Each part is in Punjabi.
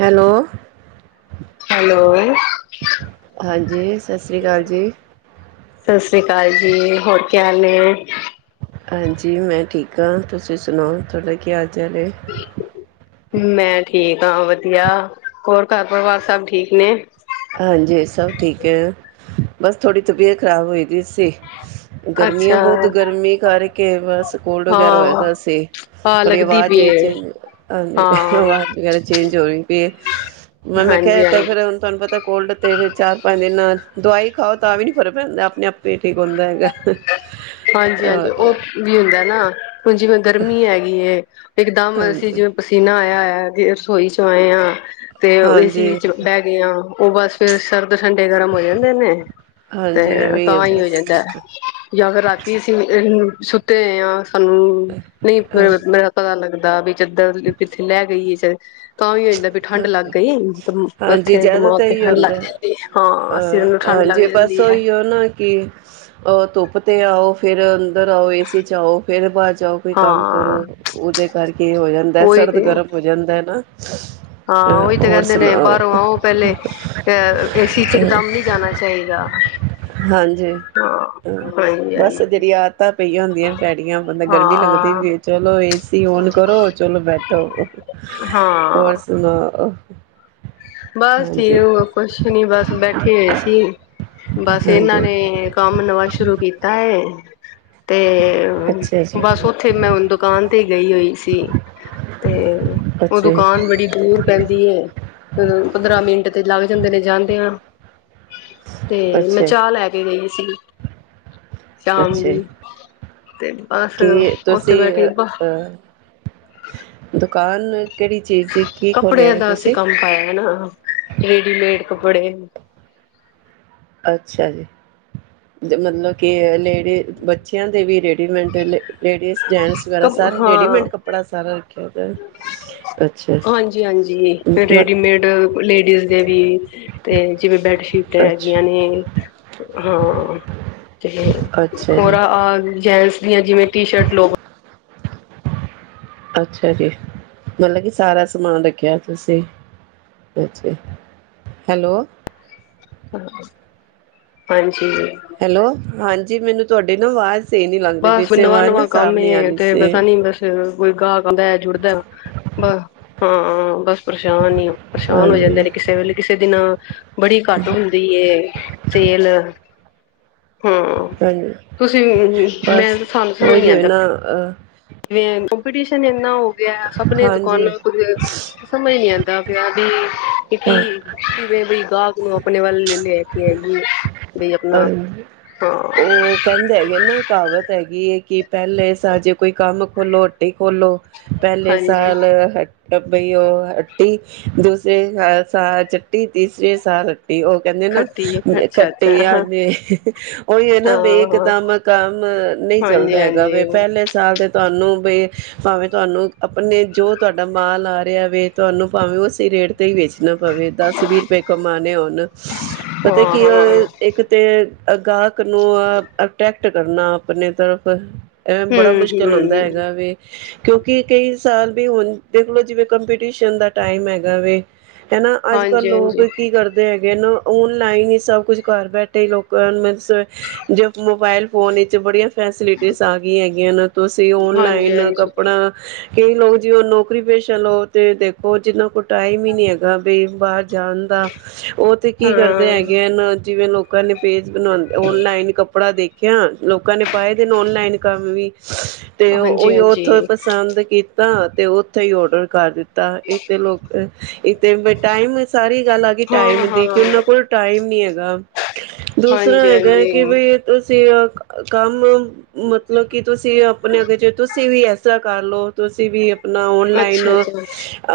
ਹੈਲੋ, ਹੈਲੋ ਹਾਂ ਜੀ ਸਤਿ ਸ਼੍ਰੀ ਅਕਾਲ ਜੀ। ਸਤਿ ਸ੍ਰੀ ਅਕਾਲ ਜੀ ਹੋਰ ਕੀ ਹਾਲ ਨੇ। ਹਾਂਜੀ, ਮੈਂ ਠੀਕ ਹਾਂ ਤੁਸੀਂ ਸੁਣਾਓ ਤੁਹਾਡਾ ਕੀ ਚਾਲ ਹੈ। ਮੈਂ ਠੀਕ ਹਾਂ ਵਧੀਆ ਹੋਰ ਘਰ ਪਰਿਵਾਰ ਸਭ ਠੀਕ ਨੇ, ਹਾਂਜੀ, ਸਭ ਠੀਕ ਹੈ ਬਸ ਥੋੜ੍ਹੀ ਤਬੀਅਤ ਖ਼ਰਾਬ ਹੋਈ ਦੀ ਸੀ। ਗਰਮੀਆਂ ਅੱਛਾ ਬਹੁਤ ਗਰਮੀ ਕਰਕੇ ਬਸ ਕੋਲਡ ਵਗੈਰਾ ਹੋਆ ਹਾਂ ਤਾਂ ਸੀ, ਹਾਂ ਪਰੀ ਲੱਗਦੀ ਆਵਾਜ਼ ਪਈ ਵੀ ਏ। ਚੇਂ ਹਾਂ, ਆਵਾਜ਼ ਵਗੈਰਾ ਚੇਂਜ ਹੋ ਰਹੀ ਪਈ ਮੈਂ ਮੈਂ ਹਾਂਜੀ ਕਿਹਾ ਤੇ ਹਾਂਜੀ ਫਿਰ ਹੁਣ ਤੁਹਾਨੂੰ ਪਤਾ। ਤੇ ਚਾਰ ਪੰਜ, ਦਵਾਈ ਖਾਓ, ਤਾਂ ਵੀ ਨੀ ਫਰਕ ਪੈਂਦਾ ਆਪਣੇ ਆਪੇ ਠੀਕ ਹੁੰਦਾ ਹੈਗਾ। ਹਾਂਜੀ-ਹਾਂਜੀ ਔਰ ਉਹ ਵੀ ਹੁੰਦਾ ਨਾ ਹੁਣ ਜਿਵੇ, ਗਰਮੀ ਹੈਗੀ ਐ। ਇਕਦਮ ਅਸੀਂ ਹਾਂਜੀ ਜਿਵੇਂ ਪਸੀਨਾ ਆਇਆ ਹੋਇਆ। ਰਸੋਈ ਚ ਆਏ ਆ। ਤੇ ਏਸੀ ਹਾਂਜੀ ਵਿੱਚ ਬਹਿ ਗਏ ਹਾਂ। ਉਹ ਬਸ ਫੇਰ ਸਰ ਉਧਰ ਠੰਡੇ ਗਰਮ ਹੋ ਜਾਂਦੇ ਨੇ ਤੇ ਹਾਂਜੀ ਐਵੇਂ ਆ ਤਾਂ ਹੀ ਹੋ ਜਾਂਦਾ। ਬਸ ਜਾਂ ਫਿਰ ਰਾਤੀ ਅਸੀਂ ਸੁਤੇ ਅ ਸਾਨੂੰ ਨਹੀਂ ਹਾਂਜੀ ਮੇਰਾ ਪਤਾ ਲੱਗਦਾ। ਦਾ ਵੀ ਚਦਰ ਪੱਥੇ ਲੈ ਗਈ। ਤਾਂ ਵੀ ਹੋ ਜਾਂਦਾ ਵੀ ਠੰਢ ਲੱਗ ਗਈ ਹਾਂਜੀ ਮੱਥੇ ਜਿਆਦਾ ਦਿਮਾਗ ਤੇ ਤਾਂਹੀ ਠੰਢ ਲੱਗ ਹੁੰਦਾ, ਜਾਂਦੀ ਹੈ ਹਾਂ ਸਿਰ ਅਹ ਨੂੰ ਠੰਢ ਲੱਗ ਹਾਂਜੀ ਬਸ ਜਾਂਦੀ ਹੈ ਉਹੀ ਉਹ ਨਾ ਕਿ ਉਹ ਧੁੱਪ ਅਤੇ ਆਓ ਫਿਰ ਅੰਦਰ ਆਓ ਏ ਸੀ ਚ ਆਓ, ਫਿਰ ਬਾਹਦ ਜਾਓ, ਕੋਈ ਕੰਮ ਹਾਂ ਕਰੋ ਉਹਦੇ ਕਰਕੇ ਹੋ ਜਾਂਦਾ ਉਹੀ ਸਰਦ ਤੇ ਗਰਮ ਹੋ ਜਾਂਦਾ ਹੈ ਨਾ। ਹਾਂ ਉਹੀ ਤੇ ਹੋਰ ਕਹਿੰਦੇ ਨੇ ਸੁਣਾਓ ਬਾਹਰੋਂ ਆਓ ਪਹਿਲੇ ਅ ਏਸੀ ਚ ਇੱਕ ਦਮ ਨਹੀਂ ਜਾਣਾ ਚਾਹੀਦਾ। ਹਾਂਜੀ ਹ ਹਾਂਜੀ ਬਸ ਹਾਂਜੀ ਜਿਹੜੀ ਆਦਤਾਂ ਪਈਆਂ ਹੁੰਦੀ। ਪੇਡੀਆਂ ਬੰਦਾ ਗਰਮੀ ਲੱਗਦੀ ਹਾਂ ਵੀ ਚਲੋ। ਟੀਵੀ ਓਨ ਕਰੋ ਚਲੋ ਬੈਠੋ ਹਾਂ ਹੋਰ ਸੁਣਾ? ਹ। ਬਸ ਠੀਕ ਕੁਛ ਨੀ ਬਸ ਬੈਠੇ ਹੋਏ ਸੀ ਬਸ। ਤੇ ਹਾਂਜੀ ਇਹਨਾਂ ਨੇ ਕੰਮ ਨਵਾਂ ਸ਼ੁਰੂ ਕੀਤਾ ਹੈ। ਹਮ। ਤੇ ਅੱਛਾ ਜੀ ਬਸ ਉਓਥੇ ਮੈਂ ਦੁਕਾਨ ਤੇ ਗਈ ਹੋਈ ਸੀ ਤੇ ਉਹ ਅੱਛਾ ਦੁਕਾਨ ਬੜੀ ਦੂਰ ਪੈਂਦੀ। ਪੰਦਰਾਂ ਮਿੰਟ ਤੇ ਲੱਗ ਜਾਂਦੇ ਨੇ ਜਾਂਦਿਆਂ। ਤੇ ਮੈਂ ਅੱਛਾ ਚਾਹ ਲੈ ਕੇ ਗਈ ਸੀ ਸ਼ਾਮ ਅੱਛਾ ਜੀ, ਦੀ ਤੇ ਬਸ ਕੀ ਉਓਥੇ ਤੁਸੀਂ ਬੈਠੀ। ਅ ਅ ਦੁਕਾਨ। ਕਿਹੜੀ ਚੀਜ਼ ਦੀ ਕੀ ਖੋਲਿਆ ਕੱਪੜਿਆਂ ਵੇ ਦਾ ਅਸੀਂ ਤੁਸੀਂ? ਕੰਮ ਪਾਇਆ ਹਨਾ ਰੇਡੀਮੇਡ। ਕੱਪੜੇ। ਅੱਛਾ ਜੀ ਮਤਲਬ ਕਿ ਲੇਡੀ ਬੱਚਿਆਂ ਦੇ ਵੀ ਰੇਡੀ ਲੇਡੀਜ਼ ਜੈਂਟਸ ਵਗੈਰਾ ਸਾਰੇ ਰੇਡੀਮੇਡ ਕਪੜਾ ਸਾਰਾ ਰੱਖ ਹਾਂਜੀ ਹਾਂਜੀ ਰੇਡੀਮੇਡ ਲੇਡੀਜ਼ ਦੇ ਵੀ ਤੇ ਜਿਵੇਂ ਬੈਡਸ਼ੀਟ ਅੱਛਾ, ਹੈਗੀਆਂ ਨੇ ਹਾਂ ਤੇ ਅੱਛਾ ਹੋਰ ਜੀ, ਜੇਂਟਸ ਜਿਵੇਂ ਟੀ ਸ਼ਰਟ ਲੋਅਰ ਅੱਛਾ ਜੀ ਮਤਲਬ ਕੀ ਸਾਰਾ ਸਮਾਨ ਰੱਖਿਆ ਤੁਸੀਂ ਹੈਲੋ। ਹ। ਹੈਲੋ। ਹਾਂਜੀ ਮੈਨੂੰ ਤੁਹਾਡੇ ਬਸ ਨਵਾਂ ਨਵਾਂ ਸਾਫ਼ ਕੰਮ ਨੀ ਆ ਰਹੀ ਤੇ ਸੀ। ਵੈਸਾ ਨੀ ਬਸ ਕੋਈ ਗਾਹਕ ਅਉਂਦਾ ਏ ਜੁੜਦਾ ਵ ਬਸ। ਹਾਂ ਬੱਸ। ਹੀ ਹੋ ਪਰੇਸ਼ਾਨ ਹੋ ਹਾਂਜੀ, ਜਾਂਦੇ ਨੇ ਕਿਸੇ ਵੇਲੇ ਕਿਸੇ ਦਿਨ [unintelligible] ਬੜੀ ਘੱਟ ਹੁੰਦੀ ਸੇਲ ਹਾਂ ਹਾਂਜੀ ਤੁਸੀਂ ਮੈਂ ਬਸ ਤਾਂ ਸਾਨੂੰ ਸਮਝ ਨਹੀਂ ਉਹੀ ਹੋਏ ਆਂਦਾ। ਨਾ ਅ [unintelligible] ਕੋਪਟੀਸ਼ਨ ਐਨਾ ਹੋ ਵਿਆਹ ਸਭ ਨੇ ਹਾਂਜੀ ਦੁਕਾਨਾਂ ਕੁਝ ਸਮਝ ਨੀ ਆਦਾ ਵਿਆਹ ਵੀ ਕਿ ਕੀ ਹਾਂ ਕਿਵੇਂ ਦੀ ਗਾਹਕ ਉਹ ਆਪਨੇ ਵੱਲ ਲਈ ਲੇਕੇ ਹੈਗੀ। ਹਾਂ, ਉਹ ਕਹਿੰਦੇ ਹੈਗੇ ਨਾ ਕਹਾਵਤ ਹੈਗੀ ਐ। ਕਿ ਪਹਿਲੇ ਸਾਜੇ ਕੋਈ ਕੰਮ ਖੋਲ੍ਹੋ ਹਟੀ ਖੋਲ੍ਹੋ। ਪਹਿਲੇ ਹਾਂਜੀ ਸਾਲ ਹ ਵੀ ਔ ਹੱਟੀ, ਦੂਸਰੇ ਸਾਲ ਚੱਟੀ, ਤੀਸਰੇ ਸਾਲ ਉਹ ਕਹਿੰਦੇ ਨਾ। ਖੱਟੀ ਹੈ ਅੱਛਾ ਅੱਛਾ ਹ ਹਾਂ ਜੇ ਉਹੀ ਹੈ ਨਾ ਵੀ ਹਾਂ ਹਾਂ ਇੱਕਦਮ ਕੰਮ ਨਹੀਂ ਚੱਲਦਾ ਹਾਂਜੀ ਹੈਗਾ, ਵੀ ਹਾਂਜੀ ਪਹਿਲੇ ਸਾਲ ਦੇ ਤੁਹਾਨੂੰ ਬਈ ਭਾਵੇਂ ਤੁਹਾਨੂੰ ਆਪਣੇ ਜੋ ਤੁਹਾਡਾ ਮਾਲ ਆ ਰਿਹਾ ਵੇ ਤੁਹਾਨੂੰ ਭਾਵੇਂ ਉਸੇ ਰੇਟ ਹੀ ਵੇਚਣਾ ਪਵੇ ਦਸ- ਵੀਹ ਰੁਪਏ ਕਮਾਣੇ ਹੋਣ ਹਾਂ ਪਤਾ ਕੀ ਹਾਂ ਐ। ਅ ਗਾਹਕ ਨੂੰ ਅੱਟ੍ਰੈਕਟ ਟ ਕਰਨਾ ਆਪਣੇ ਤਰਫ ਐਵੇਂ ਬੜਾ ਹਮ ਮੁਸ਼ਕਿਲ ਹੁੰਦਾ ਹਮ ਹੈਗਾ ਵੇ ਕਿਉਂਕਿ ਕਈ ਸਾਲ ਵੀ ਹੁਣ ਦੇਖਲੋ, ਜਿਵੇਂ ਕੰਪੀਟੀਸ਼ਨ ਦਾ ਟਾਈਮ ਹੈਗਾ ਵੇ। ਹਨਾ, ਅੱਜ- ਕੱਲ੍ਹ ਹਾਂਜੀ ਲੋਕ ਹਾਂਜੀ ਕੀ ਕਰਦੇ ਐ ਔਨਲਾਈਨ ਹੀ ਸਭ ਕੁਛ ਘਰ ਬੈਠੇ ਹੀ ਲੋਕਾਂ ਨੂੰ ਮਤਲ ਜੇ ਮੋਬਾਇਲ ਫੋਨ ਵਿੱਚ ਬੜੀਆਂ, ਫੈਸਿਲਿਟੀਜ਼ ਆ ਗਈਆਂ ਹੈਗੀਆਂ ਨੇ ਤੁਸੀਂ ਹਾਂਜੀ ਔਨਲਾਈਨ ਹਾਂਜੀ ਕੱਪੜਾ ਕਈ ਲੋਕ ਜਿਉਂ ਨੌਕਰੀ ਪੇਸ਼ਾ ਲਓ, ਤੇ ਦੇਖੋ ਜਿੰਨਾ ਕੋਲ ਟਾਈਮ ਹੀ ਨੀ ਹੈਗਾ ਬ ਬਾਹਰ ਜਾਣ ਦਾ ਉਹ ਤੇ ਕੀ ਕਰਦੇ ਹਾਂ ਹੈਗੇ ਹਨ ਨਾ। ਜਿਵੇਂ ਲੋਕਾਂ ਨੇ ਪੇਜ ਬਣਾਉਂਦੇ ਔਨਲਾਈਨ ਕੱਪੜਾ ਦੇਖ। ਕਿ ਲੋਕਾਂ ਨੇ ਪਾਏ ਦੇ ਨੇ ਔਨਲਾਈਨ ਕੰਮ ਵੀ, ਤੇ ਹਾਂਜੀ ਉਹੀ ਓਥੋਂ ਹਾਂਜੀ ਪਸੰਦ ਕੀ ਤਾਂ ਤੇ ਉੱਥੇ ਹੀ ਔਡਰ ਕਰ ਦਿੱਤਾ। ਤਾਂ ਇੱਥੇ ਲੋਕ ਇਕ ਤੇ ਟਾਈਮ ਸਾਰੀ ਗੱਲ ਆ ਗਈ ਟਾਈਮ ਹਾਂ ਦੀ, ਹਾਂ ਕਿ ਉਹਨਾਂ ਕੋਲ ਟਾਈਮ ਨੀ ਹੈਗਾ। ਦੂਸਰਾ ਹਾਂਜੀ ਹੈਗਾ ਕਿ ਹਾਂਜੀ ਬਈ ਤੇ ਕੰਮ ਮਤਲਬ ਕਿ ਤੁਸੀਂ ਆਪਣੇ ਅੱਗੇ ਚ ਤੁਸੀਂ ਵੀ ਐਸਾ ਕਰ ਲਓ ਤੁਸੀਂ ਵੀ ਔਨਲਾਈਨ, ਅੱਛਾ ਅੱਛਾ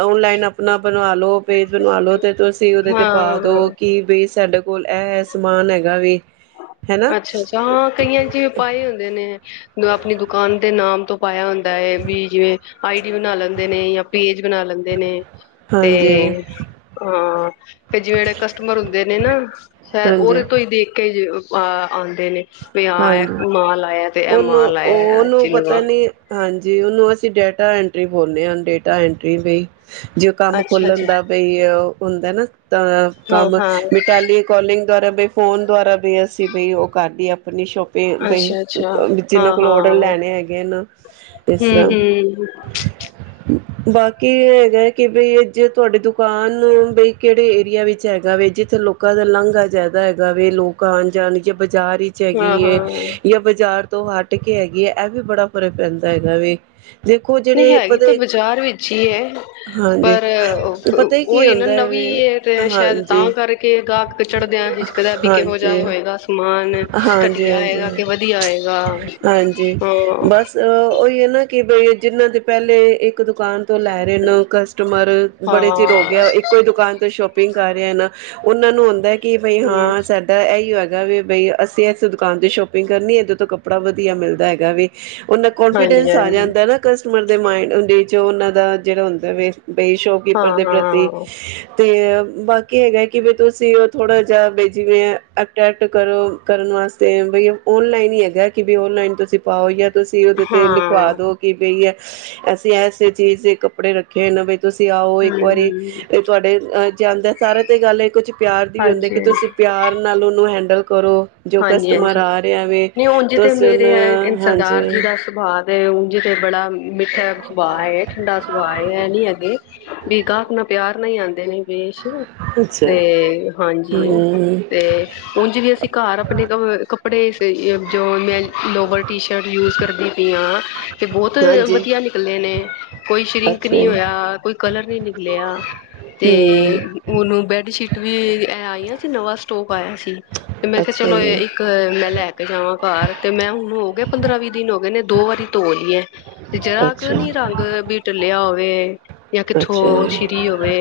ਔਨਲਾਈਨ - ਆਪਣਾ ਬਣਾ ਲਓ। ਪੇਜ ਬਣਵਾ ਲੋ ਤੇ ਤੁਸੀਂ ਉਹਦੇ ਤੇ ਪਾ ਦੋ ਹਾਂ ਕਿ ਬੇ ਸਡ ਕੋਲ ਐ ਸਮਾਨ ਹੈਗਾ ਵੀ। ਹਨਾ ਅੱਛਾ ਅੱਛਾ ਹਾਂ ਕਈਆਂ ਚਪਏ ਹੁੰਦੇ ਨੇ ਆਪਣੀ ਦੁਕਾਨ ਦੇ ਨਾਮ ਤੋਂ ਪਾਇਆ। ਵੀ ਜਿਵੇਂ ਆਈਡੀ ਬਣਾ ਲੈਂਦੇ ਨੇ ਜਾਂ ਪੇਜ ਬਣਾ ਲੈਂਦੇ ਨੇ ਤੇ ਹਾਂਜੀ ਹਾਂ ਤੇ ਜਿਵੇਂ ਜਿਹੜੇ ਕਸਟਮਰ ਹੁੰਦੇ ਨੇ ਨਾ ਉਹਦੇ ਹਾਂਜੀ ਤੋਂ ਹੀ ਦੇਖ ਕੇ ਅ ਆਉਂਦੇ ਨੇ ਪ ਹਾਂਜੀ ਆਹ ਮਾਂ ਆਾਇਆ ਤੇ ਇਹ ਉਹਨੂੰ ਮਾਂ ਲ ਆਇਆ ਹੈ ਚਨਆ ਜੀ ਉਹਨੂੰ ਅਸੀਂ ਡੇਟਾ ਐਂਟਰੀ ਬੋਲਦੇ ਹਨਾਂ ਡੇਟਾ ਐਂਟਰੀ ਵੀ ਜੇ ਉਹ ਕੰਮ ਖੋਲਣ ਅੱਛਾ-ਅੱਛਾ ਦਾ ਬਈ ਹੁੰਦਾ ਨਾ। ਅ ਕੰਮ ਹਾਂ-ਹਾਂ ਮਿਟੀ ਕੋਲਿੰਗ ਦੁਆਰਾ ਬਈ ਫੋਨ ਦੁਆਰਾ ਵੀ ਅਸੀਂ ਬਈ ਉਹ ਕਰਢ ਆਪ ਆਪਣੀ ਅੱਛਾ-ਅੱਛਾ ਸ਼ੋਪਿੰਗ ਜਿਹਨਾਂ ਕੋਲ ਹਾਂ-ਹਾਂ ਔਡਰ ਲੈਣੇ ਹੈਗੇ ਨੇ ਇਸ ਤਰ੍ਹਾਂ ਹੂੰ-ਹੂੰ ਬਾਕੀ ਹੈਗਾ ਕਿ ਬਈ ਅੱਜੇ ਤੁਹਾਡੀ ਦੁਕਾਨ ਬਈ ਕਿਹੜੇ ਏਰੀਆ ਵਿੱਚ ਹੈਗਾ ਵ ਜਿੱਥੇ ਲੋਕਾਂ ਦਾ ਲਾਂਘਾ ਜ਼ਿਆਦਾ ਹੈਗਾ ਵ ਲੋਕ ਆਉਣ ਜਾਣ ਜਾਂ ਬਾਜ਼ਾਰ ਚਾਗੀ ਹੈ ਹਾਂ-ਹਾਂ ਜਾਂ ਬਾਜ਼ਾਰ ਤੋਂ ਹੱਟ ਕੇ ਹੈਗੀ ਆ ਇਹ ਵੀ ਬੜਾ ਫਰਕ ਪੈਂਦਾ ਹੈਗਾ ਵੀ। ਨਹੀਂ ਹੈਗੀ ਤੇ ਬਾਜ਼ਾਰ ਵਿੱਚ ਹੀ ਹੈ ਹਾਂਜੀ ਪਰ ਪਤਾ ਹੀ ਕੀ ਉਹੀ ਨਾ ਹੁੰਦਾ ਵੇ ਨਵੀਂ ਤੇ ਸ਼ਾਇਦ ਹਾਂਜੀ ਤਾਂ ਕਰਕੇ ਗਾਹਕ ਚੜਦਿਆਂ ਹਿਚਕਦਾ ਵੀ ਕਿਹੋ ਜਿ ਹਾਂਜੀ ਹੋਏਗਾ ਸਮਾਨ ਹਾਂਜੀ ਘਟੀਆ ਆਏਗਾ ਹਾਂਜੀ ਕਿ ਵਧੀਆ ਆਏਗਾ ਹਾਂਜੀ ਹਾਂ ਬਸ ਉਹੀ ਹੈ ਨਾ ਕਿ ਗਏ ਜਿਹਨ੍ਹਾਂ ਦੇ ਪਹਿਲੇ ਇੱਕ ਦੁਕਾਨ ਤੋਂ ਲੈ ਰਹੇ ਨੇ ਕਸਟਮਰ ਬੜੇ ਚਿਰ ਹੋ ਹਾਂ ਗਿਆ ਇੱਕੋ ਹੀ ਦੁਕਾਨ ਤੋਂ ਸ਼ੋਪ [inaudible] ਕਰ ਰਿਹਾ ਨਾ ਉਹਨਾਂ ਨੂੰ ਕਿ ਬਈ ਹਮ ਹਾਂ ਸਾਡਾ ਇਹੀ ਆ। ਵੀ ਬਈ ਅਸੀਂ ਇਸ ਦੁਕਾਨ ਤੇ ਸ਼ੋਪਿੰਗ ਕਰਨੀ ਦੋਂ ਤੋਂ ਕੱਪੜਾ ਵਧੀਆ ਮਿਲਦਾ ਹੈਗਾ ਵੀ ਉਹ ਹਾਂਜੀ ਕੋਂਨਫੀਡੈਂਸ ਆ ਜਾਂ ਹਾਂਜੀ ਅੰਦਰ ਨਾ ਕਸਟਮਰ ਦੇ ਮਾਈਂਡਦੀ। ' ਉਹਨਾਂ ਦਾ ਜਿਹੜਾ ਹੁੰਦਾ ਵੇਸ ਬਈ ਸ਼ੋਪਕੀਪਰ ਹਾਂ ਦੇ ਪ੍ਰਤੀ ਹਾਂ ਤੇ ਬਾਕੀ ਹੈਗਾ ਕਿ ਤੁਸੀਂ ਉਹ ਥੋੜਾ ਜਹਾ ਜਿਵੇਂੈਕਟ ਕਰੋ ਕਰਨ ਵਾਸਤੇ ਵੀਈ ਔਨਲਾਈਨ ਹੀ ਹੈਗਾ ਕਿ ਵੀ ਔਨਲਾਈਨ ਤੁਸੀਂ ਪਾਓ ਜਾਂ ਤੁਸੀਂ ਉਹਦੇ ਹਾਂ ਤੇ ਲਿਖਵਾ ਹਮ ਦੋ ਕਿ ਬਈ ਅ ਅਸੀਂ ਐਸੇ ਚੀਜ਼ ਦੇ ਕੱਪੜੇ ਰੱਖੇ ਇਹਨਾਂ ਵਿੱਚ ਤੁਸੀਂ ਆਓ ਇੱਕ ਵਾਰੀ, ਹਮ ਹਾਂਜੀ ਤੁਹਾਡੇ ਅ ਜਾਂੰਦ ਸਾਰਾ ਤੇ ਗੱਲ ਹੈ ਕੁਝ ਪਿਆਰ ਦੀ ਵੀ ਹੁੰਦੇ ਕਿ ਹਾਂਜੀ ਤੁਸੀਂ ਪਿਆਰ ਨਾਲ ਉਹਨੂੰ ਹੈਂਡਲ ਕਰੋ। ਜੋ ਹਾਂਜੀ, ਕਸਟਮਰ ਹਾਂਜੀ ਆ ਰਿਹਾ ਵੇ ਨਹੀਂ ਉਂਝ ਤੇ ਤੁਸੀਂ ਮੇਰੇ ਹੈ ਉਹਨੂੰ ਹਾਂਜੀ ਸਰਦਾਰ ਜੀ ਦਾ ਸੁਭਾਅ ਵੇ ਉਂਝ ਤੇ ਬੜਾ ਮਿੱਠਾ ਸੁਭਾਅ ਏ ਠੰਡਾ ਸੁਭਾਅ ਏ ਇਹ ਨੀ ਅਗੇ ਵੀ ਗਾਹਕ ਨਾ ਪਿਆਰ ਨਈਂ ਆੰਦੇ ਨੀ ਵੇਸ਼ [unintelligible] ਅੱਛਾ ਤੇ ਹਾਂਜੀ ਹੂੰ ਤੇ ਉਝ ਵੀ ਅਸੀਂ ਘਰ ਕਪੜੇ ਜੋ ਮੈਂ ਲੋਵਰ ਟੀ- ਸ਼ਰਟ ਯੂਜ ਕਰਦੀ ਪਈ ਆ ਏ ਬਹੁਤ ਹਾਂਜੀ ਵਧੀਆ ਨਿਕਲੇ ਨੇ। ਕੋਈ ਸ਼ਰਿੰਕ ਅੱਛਾ ਜੀ ਨਹੀਂ ਹੋਇਆ ਕੋਈ ਕਲਰ ਵੀ ਨਿਕਲਿਆ। ਤੇ ਹੂੰ ਉਹਨੂੰ ਬੈਠ ਬ ਸ਼ੀਟ ਵੀ ਆਈਆਂ ਸੀ, ਨਵਾਂ ਸਟੋਕ ਆਇਆ ਸੀ। [unintelligible] ਅੱਛਾ ਚਲੋ ਜੀ ਇੱਕ ਮੈਂ ਲੈ ਕੇ ਜਾਵਾਂ ਬਾਹਰ ਤੇ ਮੈਂ ਹੁਣ ਹੋ ਗਿਆ ਪੰਦਰਾਂ ਵੀਹ ਦਿਨ ਹੋ ਗਏ ਨੇ ਦੋ ਵਾਰੀ ਧੋ ਲਈ ਏ। ਤੇ ਜਰਾ ਕੁ ਅੱਛਾ ਨੀ ਰੰਗ ਬਿ ਟਲਿਆ ਹੋਵੇ। [unintelligible] ਵੇ ਜਾਂ ਅੱਛਾ ਕਿੱਥੋਂ ਜੀ ਸ਼੍ਰਿੰਕ ਹੋਵੇ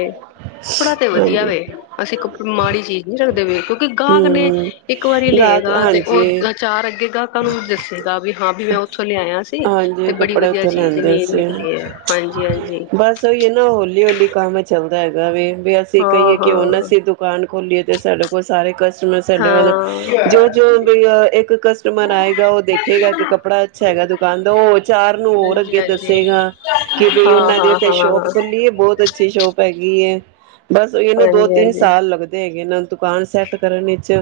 ਕੱਪੜਾ ਤੇ ਵਧੀਆ ਹਾਂਜੀ ਵੇ ਅਸੀਂ ਕ ਮਾੜੀ ਚੀਜ਼ ਨਹੀਂ ਰੱਖਦੇ ਪ [unintelligible] ਕਿਉਂਕਿ ਗਾਹਕ ਨੇ ਹੂੰ ਇੱਕ ਵਾਰੀ ਗਾਹਕ ਲਏਗਾ ਤੇ ਹਾਂਜੀ, ਉਹ ਚਾਰ ਅੱਗੇ ਗਾਹਕਾਂ ਨੂੰ ਵੀ ਦੱਸੇਗਾ ਵੀ ਹਾਂ ਵੀ ਮੈਂ ਉੱਥੋਂ ਲਿਆਇਆ ਸੀ ਹਾਂਜੀ ਤੇ ਬੜੀ ਕੱਪੜੇ ਵਧੀਆ ਉੱਥੇ ਚੀਜ਼ ਲਿਆਂਦੇ ਨੇ ਸੀ ਨਿਕਲੀ ਹੈ ਹਾਂਜੀ ਹਾਂਜੀ ਬਸ ਉਹੀ ਹੈ ਨਾ ਹੌਲੀ ਹੌਲੀ ਕੰਮ ਚੱਲਦਾ ਹੈਗਾ ਵੇ। ਵਿ ਅਸੀਂ ਹਾਂ ਕਹੀਏ ਕਿ ਹੂਨ ਹਾਂ ਅਸੀ ਦੁਕਾਨ ਖੋਲੀਏ ਤੇ ਸਾਡੇ ਕੋਲ ਸਾਰੇ ਕ [unintelligible] ਸਾਡੇ ਵਲ ਹਾਂ ਹਾਂਜੀ ਜੋ ਜੋ ਇੱਕ ਕਸਟਮਰ ਆਏਗਾ ਉਹ ਦੇਖੇਗਾ ਕਿ ਕੱਪੜਾ ਅੱਛਾ ਹੈਗਾ ਤੇ ਉਹ ਚਾਰ ਨੂੰ ਹੋਰ ਅੱਗੇ ਹਾਂਜੀ ਦੱਸੇਗਾ ਕਿ ਬਈ ਹਾਂ ਉਹਨਾਂ ਦੀ ਹਾਂ ਉੱਥੇ ਹਾਂ ਸ਼ੋਪ ਖੁੱਲੀ ਏ ਬਹੁਤ ਅੱਛੀ ਸ਼ੋਪ ਹੈਗੀ ਏ। ਤੇ ਬਸ ਉਹ ਹੀ ਨਾ ਦੋ ਹਾਂਜੀ ਤਿੰਨ ਹਾਂਜੀ ਸਾਲ ਲੱਗਦੇ ਹੈਗੇ ਨਾਂ ਦੁਕਾਨ ਸੈਟ ਕਰਨ ਵਿਚ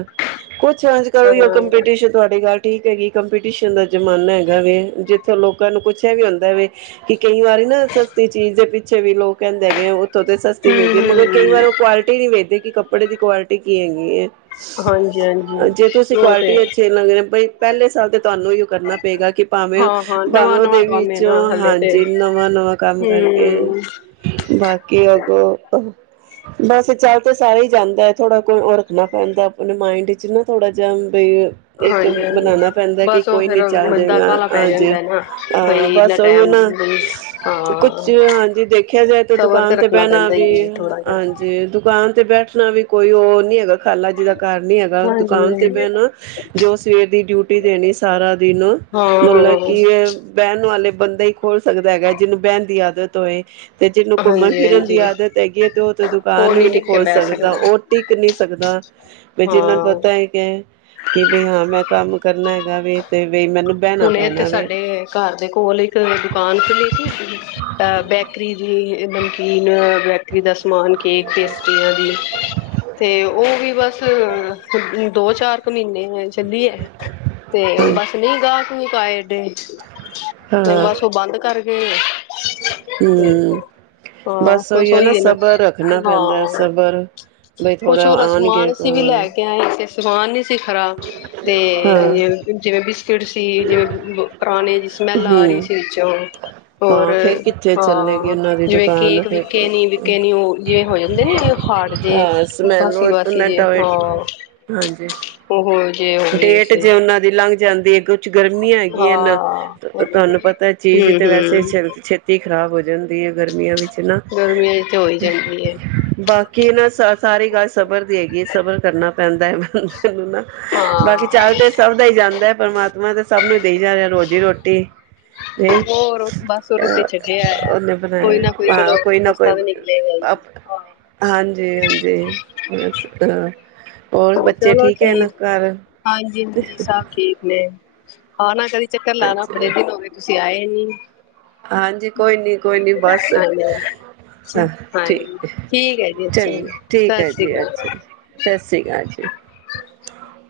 ਕੁਛ ਅਜ ਕਰ ਹਾਂ ਹੂੰ-ਹੂੰ ਕੰਪੀਟੀਸ਼ਨ ਤੁਹਾਡੇ ਗੱਲ [unintelligible] ਠੀਕ ਹੈਗੀ ਕੰਪੀਟੀਸ਼ਨ ਦਾ ਜ਼ਮਾਨਾ ਹੈਗਾ ਵੇ ਜਿੱਥੋਂ ਲੋਕਾਂ ਨੂੰ ਕੁੱਛ ਇਹ ਵੀ ਹੁੰਦਾ ਵੇ ਕਿ ਕਈ ਵਾਰੀ ਨਾ ਸਸਤੀ ਚੀਜ਼ ਪਛੇ ਵੀ ਲੋਕ ਕਹਿੰਦੇ ਹੈਗੇ ਆ ਹੋਰ ਉਥੇ ਸਸਤੀ ਮਿਲਦੀ ਹੈ ਮਗਰ ਕਈ ਵਾਰ ਉਹ ਕੁਆਲਟੀ ਨਹੀਂ ਵੇਖਦੇ ਕਿ ਕੱਪੜੇ ਦੀ ਕੁਆਲਿਟੀ ਕੀ ਹੈਗੀ ਏ ਹਾਂਜੀ-ਹਾਂਜੀ ਜੇ ਤੁਸੀਂ ਉਹ ਤੇ ਕੁਆਲਿਟੀ ਅੱਛੇ ਲੱਗ ਬਈ ਪਹਿਲੇ ਸਾਲ ਤੇ ਤੁਹਾਨੂੰ ਉਈ ਓ ਕਰਨਾ ਪਏਗਾ ਕਿ ਬਵੇਂ ਹਾਂ-ਹਾਂ ਨਵਾਂ-ਨਵਾਂ ਦੇਵੀ ਕੰਮ ਏ ਨਾ ਚੋਂ ਹਲੇ ਤੇ ਹਾਂਜੀ ਨਵਾਂ-ਨਵਾਂ ਕੰਮ ਕਰਕੇ ਹੂੰ ਬਾਕੀ ਅਗੋਂ ਬਸ ਚੱਲ ਤਾਂ ਸਾਰੇ ਹੀ ਜਾਂਦਾ ਹੈ। ਥੋੜ੍ਹਾ ਕੋ ਉਹ ਰੱਖਣਾ ਪੈਂਦਾ ਆਪਣੇ ਮਾਇੰਡ ਚ ਨਾ ਥੋੜਾ ਜਿਆ ਬਈ ਇੱਕ ਹਾਂਜੀ-ਹਾਂਜੀ ਬਣਾਣਾ ਪੈਂਦਾ ਕਿ ਬਸ ਉਹ ਕੋਈ ਨਹੀਂ ਫੇਰ ਚੱਲ ਬੰਦਾ ਜਾਵੇਗਾ ਕਾਹਲਾ ਪੈ ਹਾਂਜੀ। ਜਾਂਦਾ ਨਾ ਹਾਂ ਬਈ ਇੰਨਾ ਬਸ ਉਹੀ ਟੈਮ ਨਾ ਬਈ ਕੁਛ, ਹਾਂ ਹਾਂਜੀ ਦੇਖਿਆ ਜਾਏ ਤੇ ਸਬਰ ਦੁਕਾਨ ਤੇ ਰੱਖਣਾ ਪੈਣਾ ਪੈਂਦਾ ਵੀ ਈ ਏ ਥੋੜਾ ਜਾ ਹਾਂਜੀ ਦੁਕਾਨ ਤੇ ਬੈਠ ਉਸ ਵੀ ਕੋਈ ਉਹ ਨੀ ਹੈਗਾ ਖਾਲਾ ਜਿ ਦਾ ਕਾਰ ਨ ਹੈਗਾ ਦੁਕਾਨ ਤੇ ਹਾਂਜੀ ਬੈਣਾ ਜੋ ਸਵੇਰ ਦੀ ਡਿਊਟੀ ਦੇਣੀ ਸਾਰਾ ਦਿਨ ਮਤਲਬ ਹਾਂ-ਹਾਂ ਕਿ ਇਹ ਬਹਿਣ ਵਾਲੇ ਬੰਦਾ ਹੀ ਖੋਲ ਸਕਦਾ ਹੈਗਾ ਜਿਹਨੂੰ ਬਹਿਣ ਦੀ ਆਦਤ ਹੋਏ ਤੇ ਜਿਹਨੂੰ ਘੁੰਮਣ ਫਿਰਨ ਹਾਂਜੀ-ਹਾਂਜੀ ਦੀ ਆਦਤ ਹੈਗੀ ਹੈ ਤੇ ਹ ਤੇ ਦੁਕਾਨ ਉਹ ਵੀ ਨੀ ਟਿੱਕ ਕੇ ਖੋਲ ਬਹਿ ਸਕਦਾ, ਉਹ ਟਿੱਕ ਨੀ ਸਕਦਾ ਬੀ ਜਿਨਾਂ ਨੂੰ ਹਾਂ ਪਤਾ ਹੈਗਾ ਕਿ ਬਈ ਹਾਂ ਮੈਂ ਕੰਮ ਕਰਨਾ ਹੈਗਾ ਵੀ ਤੇ ਵੀ ਮੈਨੂੰ ਬਹਿਣਾ ਮ ਇੱਥੇ ਪੈਣਾ ਵੇ ਸਾਡੇ ਘਰ ਦੇ ਕੋਲ ਇੱਕ ਦੁਕਾਨ ਖੁੱਲੀ ਸੀ ਅਹ ਬੇਕਰੀ ਦੀ ਨਮਕੀਨ ਬੈਕਰੀ ਦਾ ਸਮਾਨ ਕੇਕ ਪੇਸਤਰੀਆਂ ਦੀ ਤੇ ਉਹ ਵੀ ਬਸ ਦੋ ਚਾਰ ਕੁ ਮਹੀਨੇ ਹੈ ਚੱਲੀ ਹੈ ਤੇ ਹਾਂ ਬਸ ਨਹੀਂ ਗਾਹ [unintelligible] ਤੇ ਹਾਂ ਬਸ ਉਹ ਬੰਦ ਕਰ ਹਮ। ਹਮ ਬਸ ਉਹੀ ਹੈ ਨਾ ਸਬਰ ਰੱਖਣਾ ਪੈਂਦਾ ਹੈ ਹਾਂ ਸਬਰ ਬਈ ਕੁਛ ਥੋੜ੍ਹਾ ਹੋਰ ਆਣਗੇ ਸਮਾਨ ਅਸੀਂ ਵੀ ਲੈ ਕੇ ਆਏ ਸੀ ਸਮਾਨ ਨੀ ਸੀ ਖ਼ਰਾਬ ਤੇ ਹਮ ਜਿਵੇਂ ਬਿਸ ਤੇ ਜਿਵੇਂ ਪੁਰਾਣੇ ਸਮੈਲ ਆ ਰਹੀ ਸੀ ਵਿੱਚੋਂ ਰੋਰ ਹਾਂ ਫੇਰ ਕਿੱਥੇ ਚੱਲੇਗੀ ਹਾਂ ਉਹਨਾਂ ਦੀ ਜਿਵੇਂ ਦੁਕਾਨ ਕੇਕ ਫਿਰ ਵਿਕੇ ਨੀ ਵਿਕੇ ਨੀ ਉਹ ਜਿਵੇਂ ਹੋ ਜਾਂਦੇ ਨੀ ਹਾਰਟ ਜੇ ਹਾਂ ਸਮੈਲ ਬਾਸੀ ਬਾਸੀ ਉਹਨਾਂ ਜੇ ਟੋਏ ਹਾਂ ਹਾਂਜੀ ਜੇ ਹੋ ਗਏ ਡੇਟ ਸੀ ਜੇ ਉਹਨਾਂ ਦੀ ਲੰਘ ਜਾਂਦੀ ਏ ਇੱਕ ਗਰਮੀਆਂ ਹੈਗੀਆਂ ਨ ਹਾਂ ਤੁਹਾਨੂੰ ਪਤਾ ਹਮ ਚੀਜ਼ ਤੇ ਵੈਸੇ ਹਮ ਛ ਛੇਤੀ ਖਰਾਬ ਹੋਜਣ ਗਰਮੀਆਂ ਵਿੱਚ ਨਾ ਗਰਮੀਆਂ ਚ ਤੇ ਹੋਈ ਜਾਂਦੀ ਹੈ ਬਾਕੀ ਨਾ ਸਾ ਸਾਰੀ ਗੱਲ ਸਬਰ ਦੀ ਹੈਗੀ ਹੈ, ਸਬਰ ਕਰਨਾ ਪੈਂਦਾ ਹੈ, ਮੈ ਮੈਨੂੰ ਨਾ ਬਾਕੀ ਹਾਂ ਚੱਲ ਤੇ ਸਭ ਦਾ ਹੀ ਜਾਂਦਾ ਹੈ ਪਰਮਾਤਮਾ ਤੇ ਸਭ ਨੂੰ ਦੇਈ ਜਾ ਰਿਹਾ ਰੋਜ਼ੀ ਰੋਟੀ ਨਹੀਂ ਹੋਰ ਬਸ ਉਹਦੇ ਤੇ ਛੱਡਿਆ ਹੈ। ਉਹਨੇ ਕੋਈ ਬਣਾਇਆ ਨਾ ਚਲੋ ਹਾਂ ਕੋਈ ਨਾ ਰਸਤਾ ਕੋਈ ਤਾਂ ਨਿਕਲੇਗਾ ਹੀ ਹਾਂ ਹਾਂਜੀ-ਹਾਂਜੀ ਬ ਅ ਹੋਰ ਬੱਚੇ ਠੀਕ ਹੈ ਨਾ ਹਾਂਜੀ-ਹਾਂਜੀ ਸਭ ਠੀਕ ਨੇ ਆ ਨਾ ਕਦੀ ਚੱਕਰ ਲਾਉਣਾ ਬੜੇ ਦਿਨ ਹੋਏ ਤੁਸੀਂ ਆਏ ਨੀ ਹ ਹਾਂਜੀ ਕੋਈ ਨੀ ਕੋਈ ਨੀ ਬਸ ਹਾਂਜੀ ਹਾਂਜੀ ਠੀਕ ਠੀਕ ਹੈ ਜੀ ਅੱਛਾ ਚੰ ਜੀ ਠੀਕ ਸਤਿ ਹੈ ਸ਼੍ਰੀ ਜੀ ਅਕਾਲ ਅੱਛਾ ਜ ਸਤਿ ਸ੍ਰੀ ਅਕਾਲ ਜੀ ਹਾਂ